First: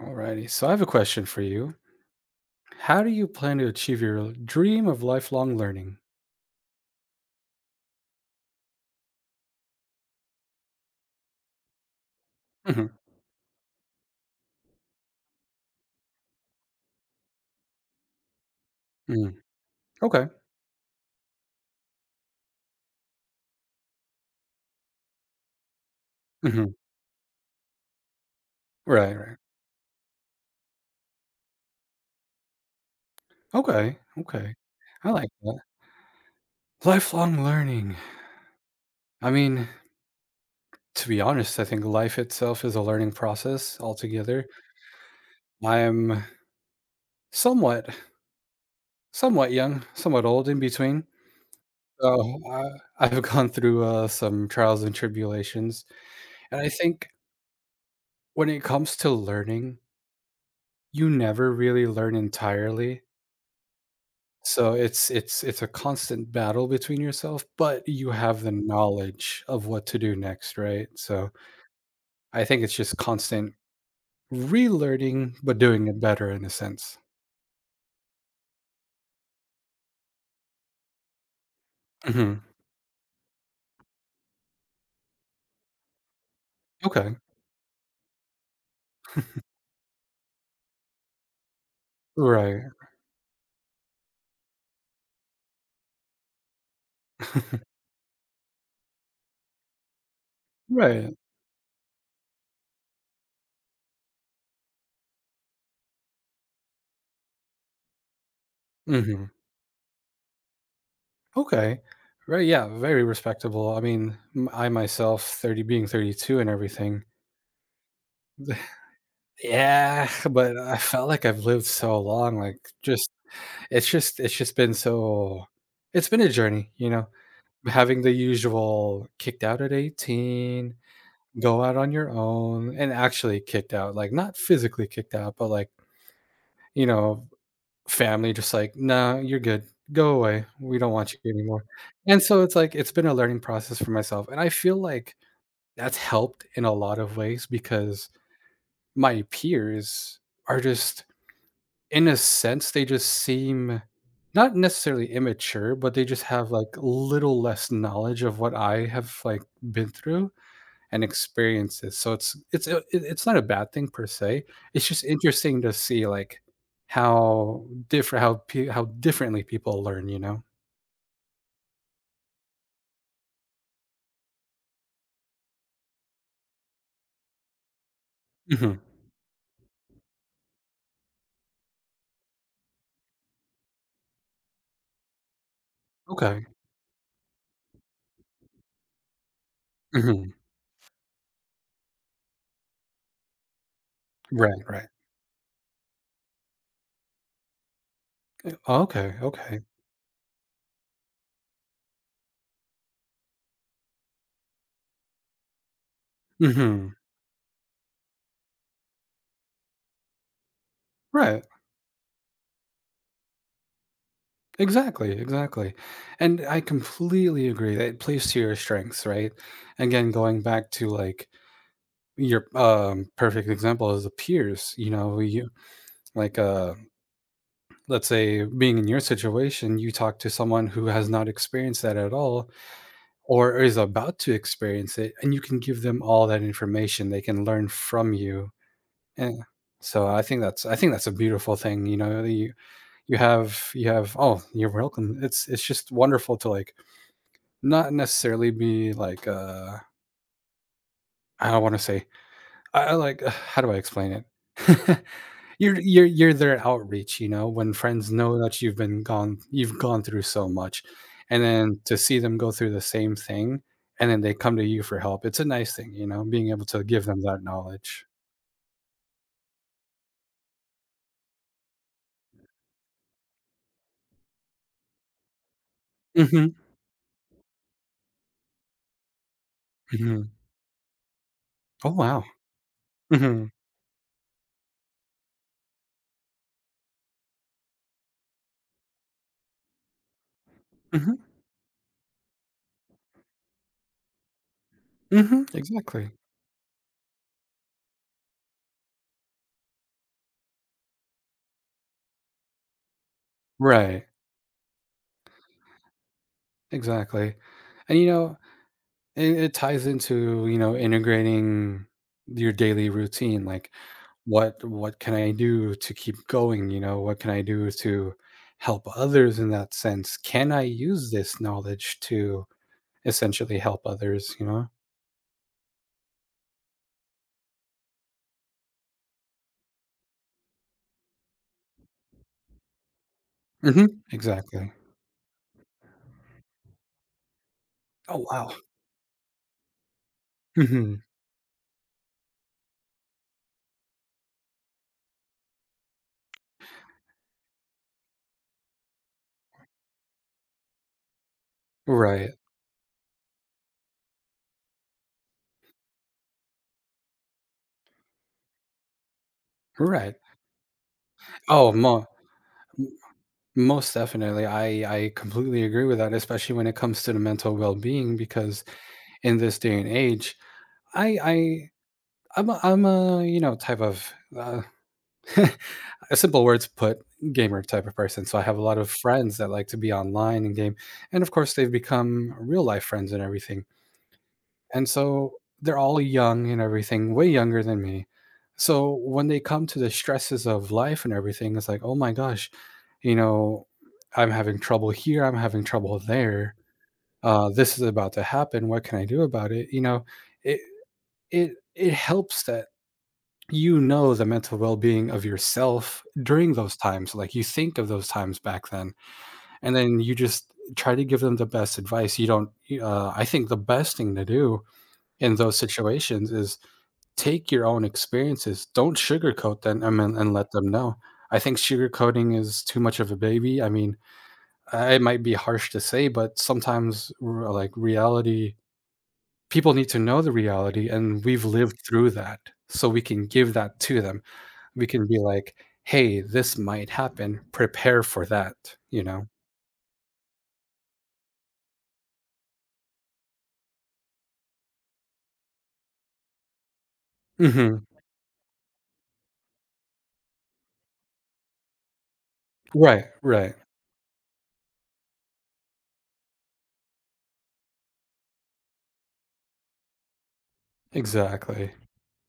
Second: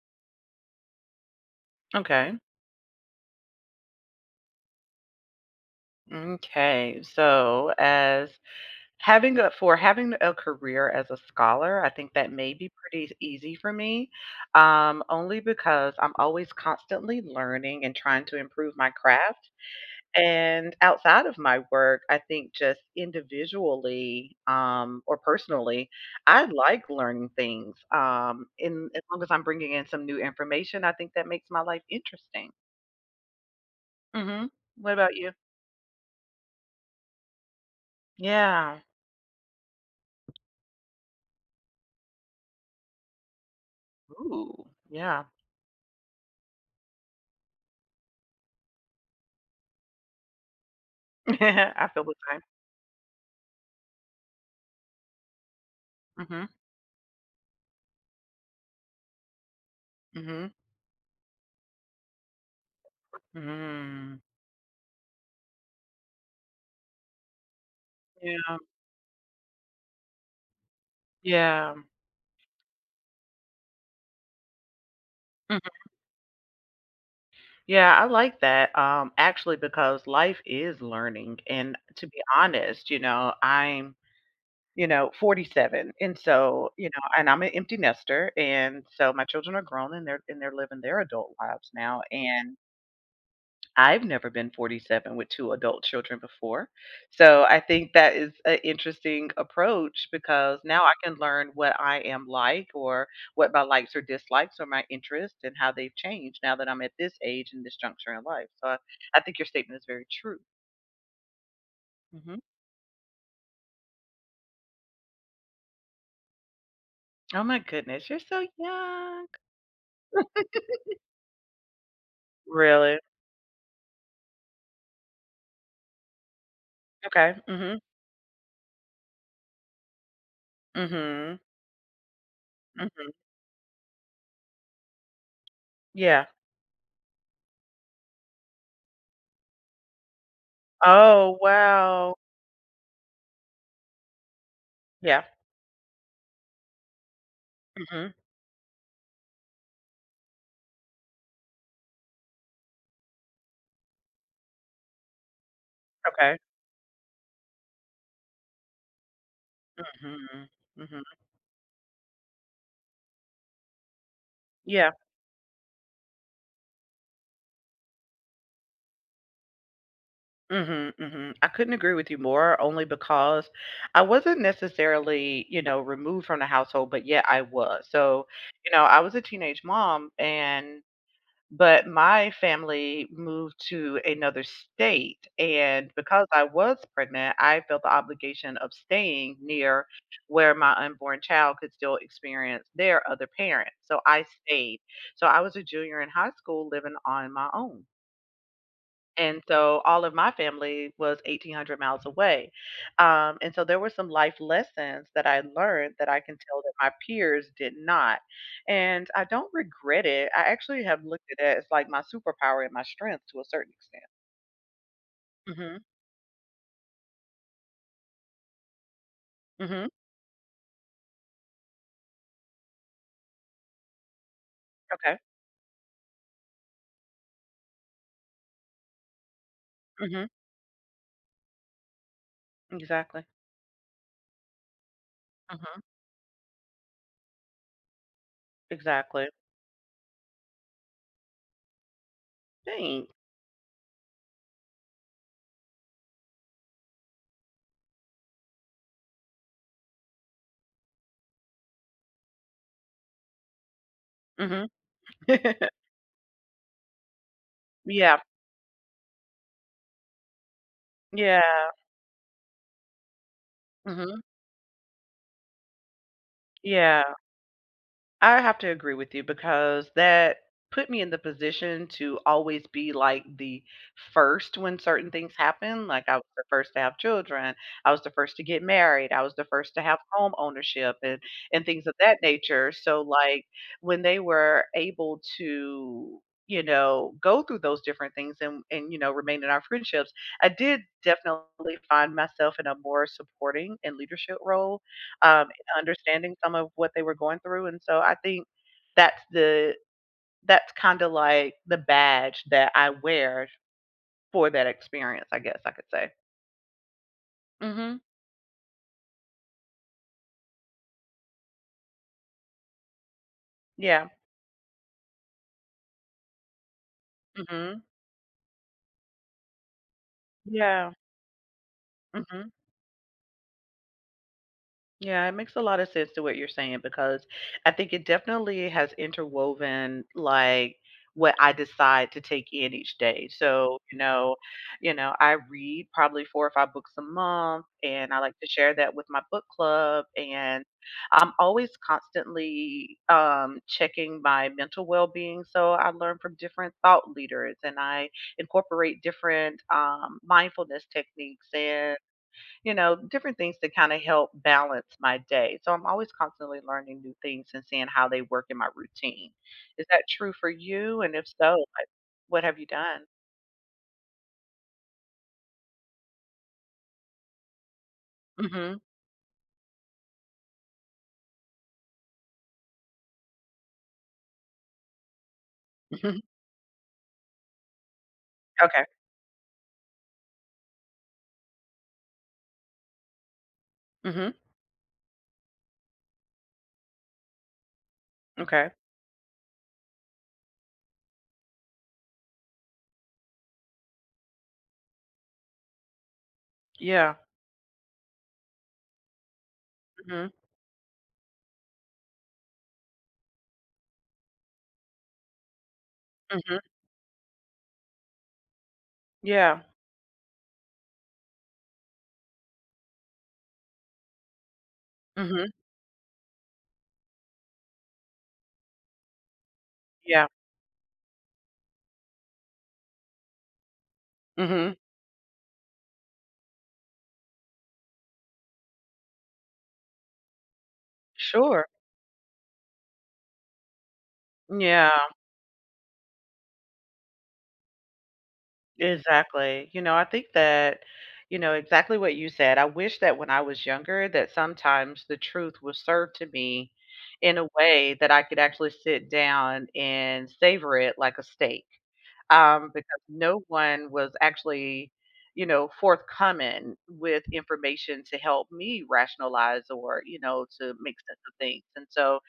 Alrighty. So I have a question for you. Okay. How do you plan to achieve your dream of lifelong learning? Okay. So, as having a for having a career as a scholar, I think that may be hmm pretty easy for me, only because I'm always constantly learning and trying to improve my mm craft. Okay. And outside of my work, I think just individually or personally, I hmm like learning things. In as Right, long as right. I'm bringing in some new information, I think that makes my life interesting. Okay. Hmm. Okay. What I about like you? that. Lifelong learning. Yeah. I mean, to be honest, I think life itself is a learning process altogether. Ooh, yeah. I am somewhat, somewhat young, somewhat old in between. I feel the So same. uh, I've gone through some trials and tribulations. Mhm, And I think when it comes to learning, mhm, you never really learn entirely. mhm. So it's a constant battle between yourself, but you have the Yeah, knowledge of what to do next, right? So yeah. I think it's just constant relearning, but Mhm. doing it better in a sense. Yeah, I like that, actually, because life is learning, and to be Mhm. honest, I'm, 47, and so, Okay. and I'm an empty nester, and so my children are grown, and they're living their adult lives now, and Right. I've never been 47 with two adult children before. So I think that is an interesting approach because now I can Right. learn what I am like or what my likes or dislikes or my interests and how they've changed now that I'm at this age and this juncture in life. So I hmm think your statement is very true. Okay. Hmm. Right. Yeah. Very respectable. I myself, 30 being 32 and everything. Oh my goodness, you're so young. Yeah. But I felt like I've lived so long. Like, Really? just, it's just been so, it's been a journey, you know? Okay. Mhm. Having the usual kicked out at 18, Mhm. go out on your own, and Mhm. actually kicked out, like, not physically kicked out, but, like, Yeah. you know, family just like, "Nah, you're good, go away, we don't want you Oh, anymore." wow. And so it's like it's been a learning process for myself, and I feel like Yeah. that's helped in a lot of ways because Mhm. my peers are just, in a sense, they just seem not necessarily immature, but they just Okay. have, like, little less knowledge of what I have, like, been through Mhm. and Mhm. experiences. So it's not a bad thing per se. It's Yeah. just interesting to see, like, how different how differently people learn, you know? Mhm, mhm. I couldn't agree with you more only because I wasn't necessarily, removed from the household, but yet I was. So, Mhm. I was a teenage mom and but my family moved to another state, and because I Okay. was pregnant, I felt the obligation of staying near Mhm. where my unborn child could still experience their other parent. So I Right, stayed. right. So I was a junior in high school living on my own, Okay, and okay. so all of my family was 1800 miles away, and so there were some life lessons that I learned that I can tell that my Mhm. peers did not, and I don't regret it. I actually have looked at Right. it as like my superpower and my strength to a certain extent. Exactly, exactly. Mm-hmm. And I completely agree that it plays to your strengths, right? Mm-hmm. Again, going back to, like, your, perfect example is the peers, you know, Okay. you like, let's say being in your situation, you talk Mm-hmm. to someone who has not experienced that at all Exactly. or is about to experience it, and you can give Mm-hmm. them all that information, they can learn from you, Exactly. and so I think that's a beautiful thing, you know, Thanks. You have, oh, you're welcome, it's just wonderful to like not necessarily be like, I don't want to say, I like ugh, how do I explain it? Mm-hmm. You're their outreach, you know, when friends Yeah, know that you've gone through so much, and yeah. then to see them go through the same thing, and Mm-hmm. then they come to you for help, it's a nice thing, you know, being able to Yeah. give them that knowledge. I have to agree with you because that put me in the position to always be like the first when certain things happen. Like I was the Mhm, first to have children, I was the first to get married, I was the first to have mhm. home ownership and things Oh, of that wow. nature. So like Mhm, when they were able to go through those different things and remain in our friendships, I did mhm, definitely find myself in a more supporting and leadership role, mhm, um, exactly. understanding some of what they were going through, and so I think that's the that's kinda like the badge that I wear Right, for that experience, I guess I could say. exactly. And, Mhm. you know, it ties into, you know, integrating your daily routine, like, Yeah. What can I do to keep going, you know? What can I do Mhm. to help others in that sense? Can I Yeah. use this knowledge to Mhm. essentially help others, you know? Yeah, it makes a lot of sense to what you're saying because I think it definitely has interwoven like what I decide to take in each day. So, Mhm. Exactly. I read probably four or five books a month, and I Oh, like to wow. share that with my book club, and Mhm. I'm always constantly checking my mental well-being. So I learn from different thought leaders, and I incorporate different mindfulness techniques and Right. Different things to kind of help balance my day. So I'm always constantly learning new things and seeing how they work in my routine. Is that Right. true for you? And if so, Oh, like, mo what have you m done? most definitely. I completely agree with that, especially when it comes to the mental well-being because Mhm. in this day and age, I I I'm a, you know, type of uh, a Mhm. simple word to put, gamer type of person. So I have a lot Okay. of friends that like to be online and game, and of course they've become real life friends and everything. Mhm. And so they're all young and everything, way younger than me. Okay. So when they come to the stresses of life and everything, it's like, oh my gosh, you know, I'm having trouble here, I'm having trouble there. Yeah. This is about to happen. What can I do about it? You know, Mhm. it it helps that, you know, the mental well-being of yourself during Mhm. those times, like, you think of those times back then, Yeah. and then you just try to give them the best advice. You don't you I think the best thing to do in Mhm. those situations is take your own experiences. Don't sugarcoat them, I mean, Yeah. and let them know. I think sugarcoating is too much of a baby. I mean, Mhm. I it might be harsh to say, but sometimes, reality, people need to know the reality, and we've Sure. lived through that, so we can give that to them. We Yeah. can be like, "Hey, this might happen. Prepare for that," you know? Exactly. I think that, exactly what you said. I wish that when I was younger, that sometimes the truth was served to me in a Mhm. way that I could actually sit down and savor it like a steak, because Right, no right. one was actually, forthcoming with information to help me rationalize or, to make sense of things. Exactly. And so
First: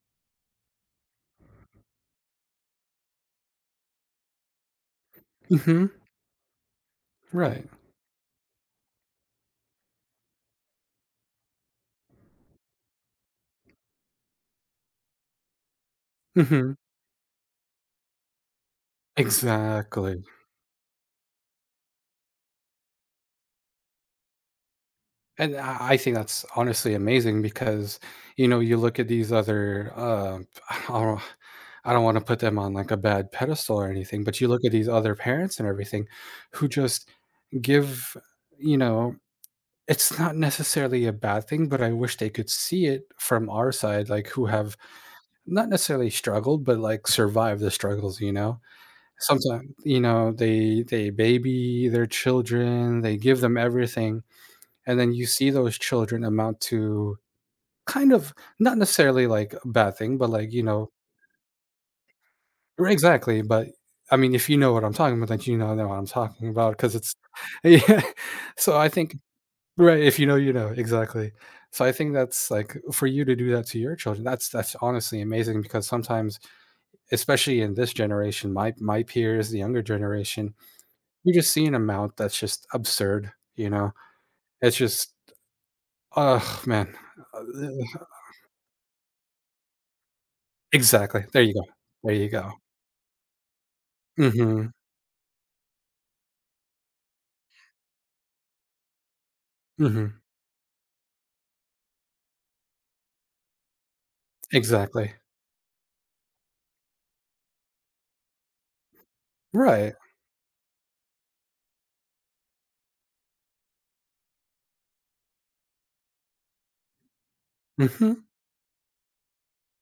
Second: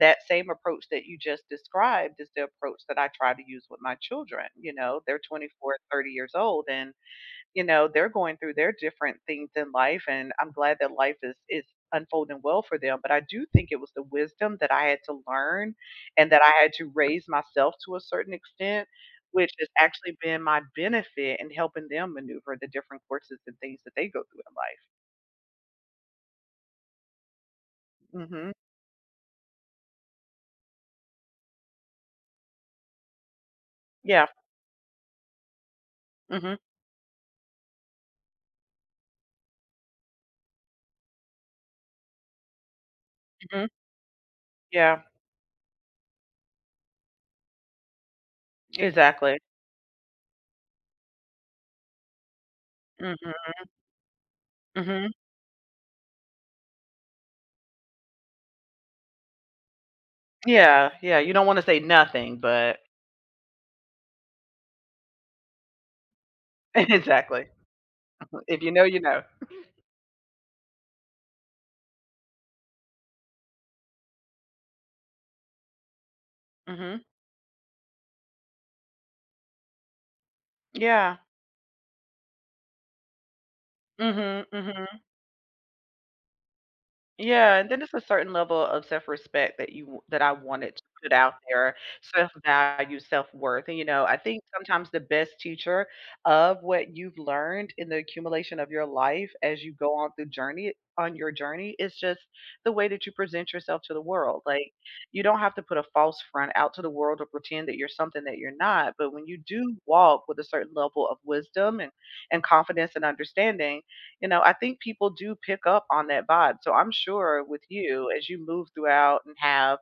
that same approach that you just described is the approach that I try to use with my children. They're 24, Mhm. 30 years old, and Right. They're going through their different things in life, and I'm glad that life is unfolding well for them, but I do think it was the wisdom that I had to learn and that I had Mhm. to raise myself to a certain extent, which has actually Exactly. been my benefit in helping them maneuver the different courses and things that they go through in And I think that's honestly amazing because, life. you Mhm. know, you look at these other, I don't I don't wanna put them on, like, a bad pedestal or anything, Yeah. but you look at these other parents and everything Mhm. who just give, you know, it's not necessarily a bad thing, but I wish they could see it from Mhm. our side, like, who have Yeah. not necessarily struggled, but, like, survived the struggles, you know? Exactly. Sometimes, you know, they baby their children, they give Mhm. them everything, and then Mhm. you see those children amount to kind of not necessarily, like, a bad thing, but, like, you Yeah. know. Yeah, you don't want to say nothing, but Right, exactly, but, I mean, if you know what I'm talking about, then know what I'm talking about because it's exactly. yeah. If you So, know, I you think, know. right, if you know, you know, exactly. So, I think that's, like, for you to do that to your children, that's honestly amazing because sometimes, Mhm. especially in this generation, my peers, the younger generation, Yeah. you just see an amount that's just absurd, you know? Mhm. It's Mhm. just, oh, man. Yeah, and then it's a Ugh. certain level of self-respect that you that I wanted to put Exactly. out There you go. there, There you go. self-value, self-worth. And I think Mhm. sometimes the best teacher of what you've learned in the accumulation of your life as you go Mhm. On your journey is just the way that you present yourself to the world. Like Exactly. you don't have to put a false front out to the world or pretend that you're something that you're not. But when you do Right. walk with a certain level of wisdom and confidence and understanding, I think people do pick up on that vibe. So I'm sure with you, Mhm. as you move throughout and have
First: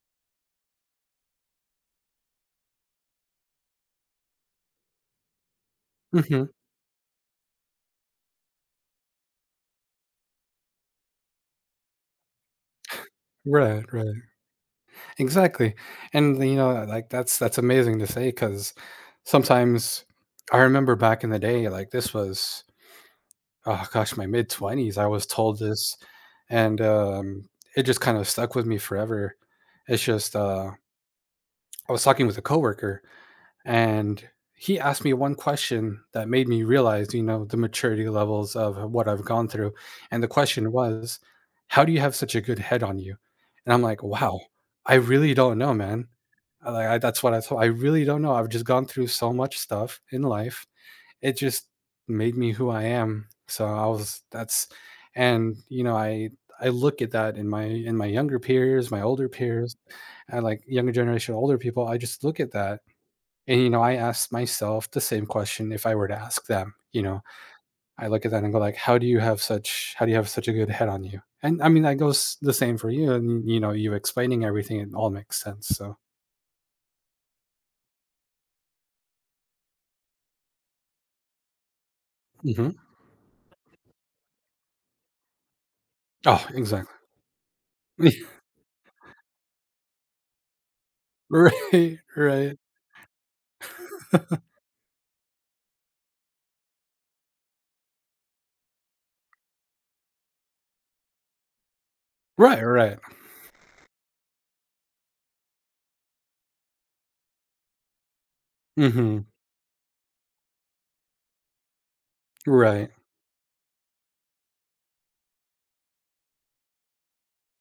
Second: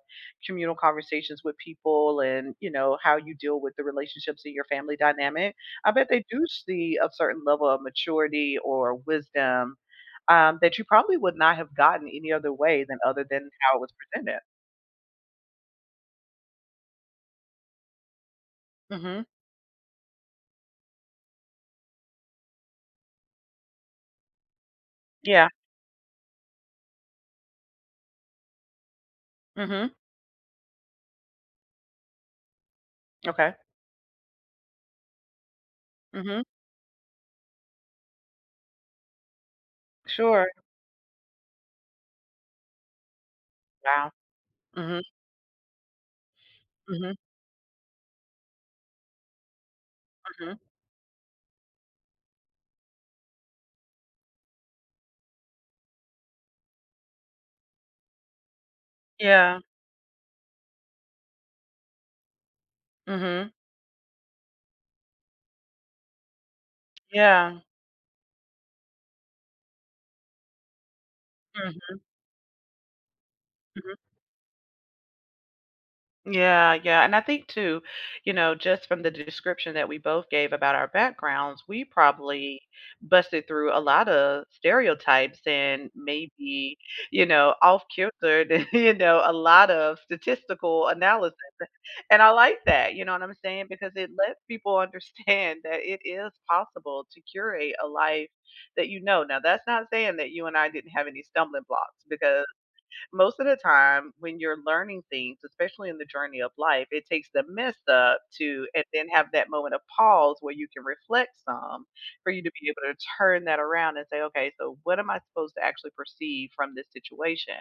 communal conversations with people and, how you deal with the relationships in your family dynamic, I bet they do Mhm. see a certain level of maturity or wisdom, that you probably would not have gotten any other way than other than how it Right, was right. presented. Exactly. And, you know, like, that's amazing to say because Mm-hmm. sometimes I remember back in the day, like, this was, oh gosh, my mid-20s, I was Yeah. told this, and, it just kinda stuck with me forever. Mm-hmm. It's just, I was talking with a coworker, Okay. and he asked me one question that Mm-hmm. made me realize, you know, the maturity levels of what I've gone through, and the Sure. question was, "How do you have such a good head on you?" And I'm like, Wow. "Wow, I Mm-hmm. really don't know, man." I Mm-hmm. that's what I thought, "I really don't know, I've just gone through so much stuff in Mm-hmm. life." It just made me who I am. So I was that's, and you know, I look at that in my younger peers, my older Yeah. peers, and like younger generation, older people, I just look at that, Mm-hmm. and you know, I ask myself the same question if I were to ask them, you know, Yeah. I look at that and go like, how do you have such a good head on you? And I mean, Mm-hmm. that goes the same for you, and you know, you explaining everything, it all makes sense. So, Yeah, yeah. And I think too, just from the description that we both gave about our backgrounds, we probably mhm. busted through a lot of stereotypes and Oh, maybe, exactly. Off kilter, a lot of statistical analysis. right, And I like right. that, you know what I'm saying? Because it lets people understand that it is possible to curate a life that you know. Now, that's not saying that you and I didn't have any stumbling blocks because Right, right. most of the time when you're learning things, especially in the journey of life, it takes the mess up to and then hmm have that moment of pause where you can reflect some for you to be Right. able to turn that around and say, okay, so what am I supposed to actually perceive from this situation?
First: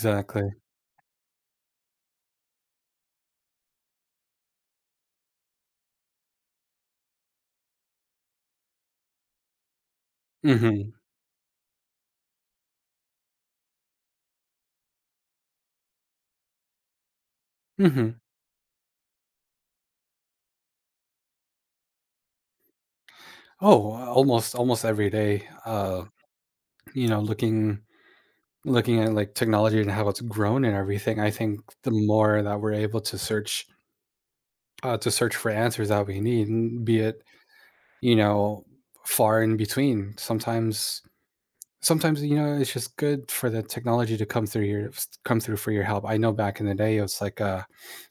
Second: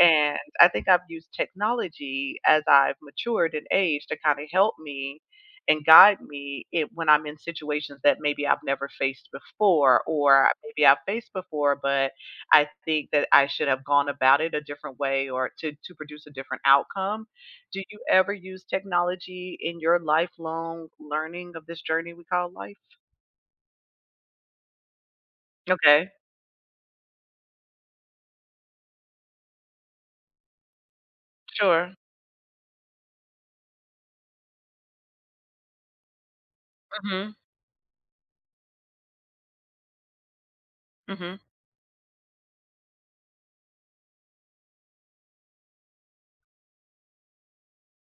And I think I've used technology as I've matured in age to kind of help me and guide me in, when I'm in situations that maybe I've never faced before, or maybe Mhm. I've faced before, but I think that I should have gone about it a different way, or to produce a different outcome. Do you Mhm. ever use technology in your lifelong learning of this journey we call life? Oh, almost almost every day, Okay, you know, looking at, like, technology and how it's grown and everything, I think the sure. more that we're able to search, to search for answers that we need, n be it, Hmm. you know, far in between. Sometimes Hmm. sometimes, you know, it's just good for the technology to come through your s come through for your help. I know back in the day, it was like,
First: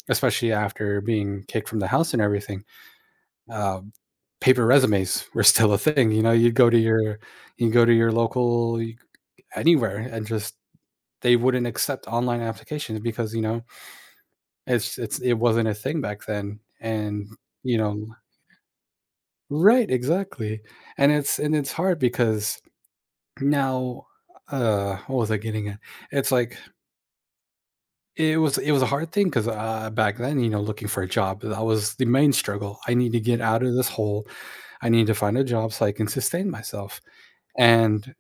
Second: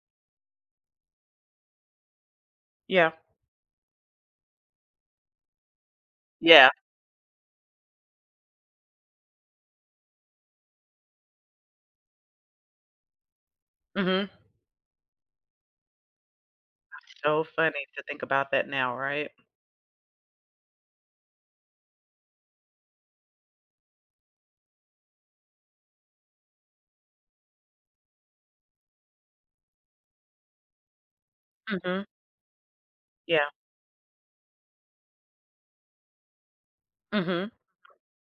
especially after being kicked from the house and everything, Yeah. um, paper resumes were still a thing, you know, Yeah. You go to your local, you, anywhere and just, they wouldn't accept online applications because, you know, Hmm. it's it wasn't a thing back then, and, So you funny to know, think about that now, right? right, exactly, and it's hard because now, what was I getting at? It's like it was a hard thing 'cause, back then, you know, looking for a job, that was Mhm. the main struggle. "I need to get Yeah. out of this hole. I need to find a job so I can sustain myself," Mhm. and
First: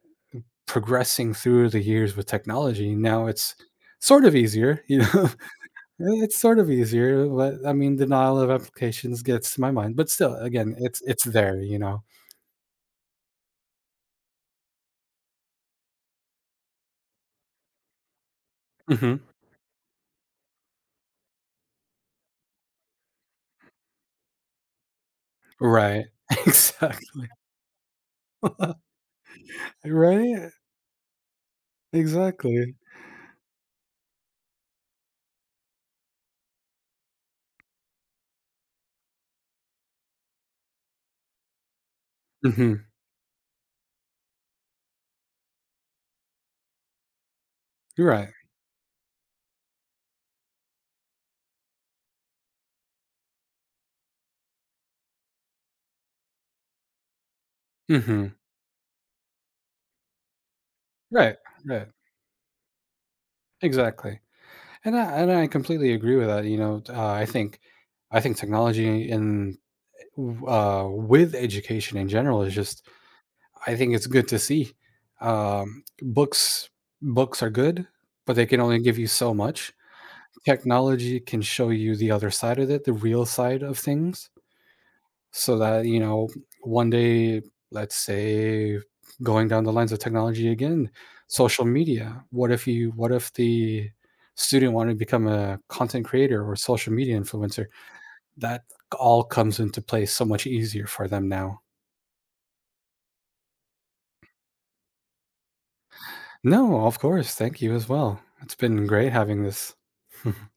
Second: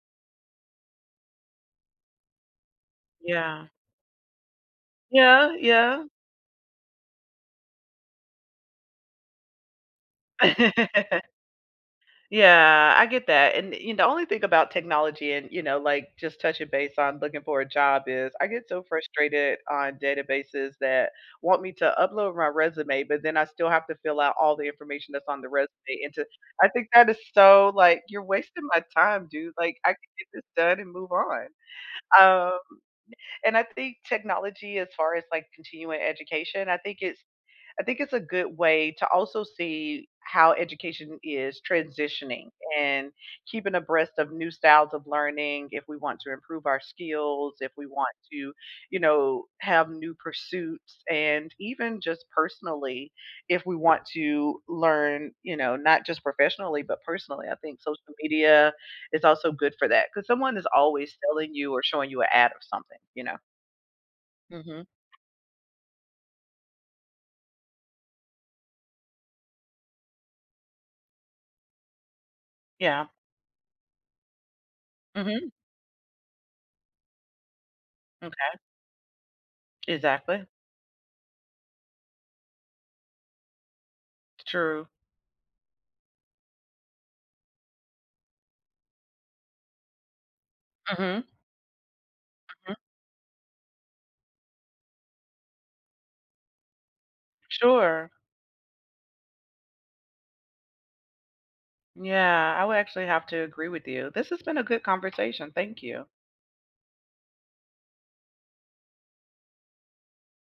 progressing through the years with technology, now it's Yeah. sort of easier, you know? Yeah, yeah. It's sort of easier, but, I mean, denial of applications gets to my mind, but still, again, it's there, you know? Yeah, I get that, and, the only thing about technology and, like, just touching base on looking for a job is I get so Mhm. frustrated on databases that want me to upload my resume, but then I still have to fill out all the information that's on the resume, Right. and to I think that is Exactly. so, like, "You're wasting my time, dude." Like, I can get this Right? done and move on. Um, Exactly. and I think technology as far as, like, continuing education, I think it's a good way to also see how education is transitioning Mhm. and keeping abreast of new styles of learning, if we want to improve our skills, if we want Right. to have new pursuits, and even just personally, if we want to learn, not just professionally but personally, I think social Mhm. media is also good for that because someone is always Right, selling you or right. showing you an ad of something. Exactly. Hmm. And I completely agree with that, you know, I think technology in, w with education in general, is just, Yeah. I think it's good to see. Hmm. Um, books books are good, but they Okay. can only give you so much. Exactly. Technology can show you the other side of it, the real side of things, True. so that you know one day, let's say, going down the lines of technology again, Hmm. social media. What if Mhm. you? What if the student wanted to become a content creator or social media influencer? Sure. That all comes into play so much easier for them now. Yeah, I would actually have to agree with you. This has been a good conversation. Thank you. No, of course. Thank you as well. It's been great having this.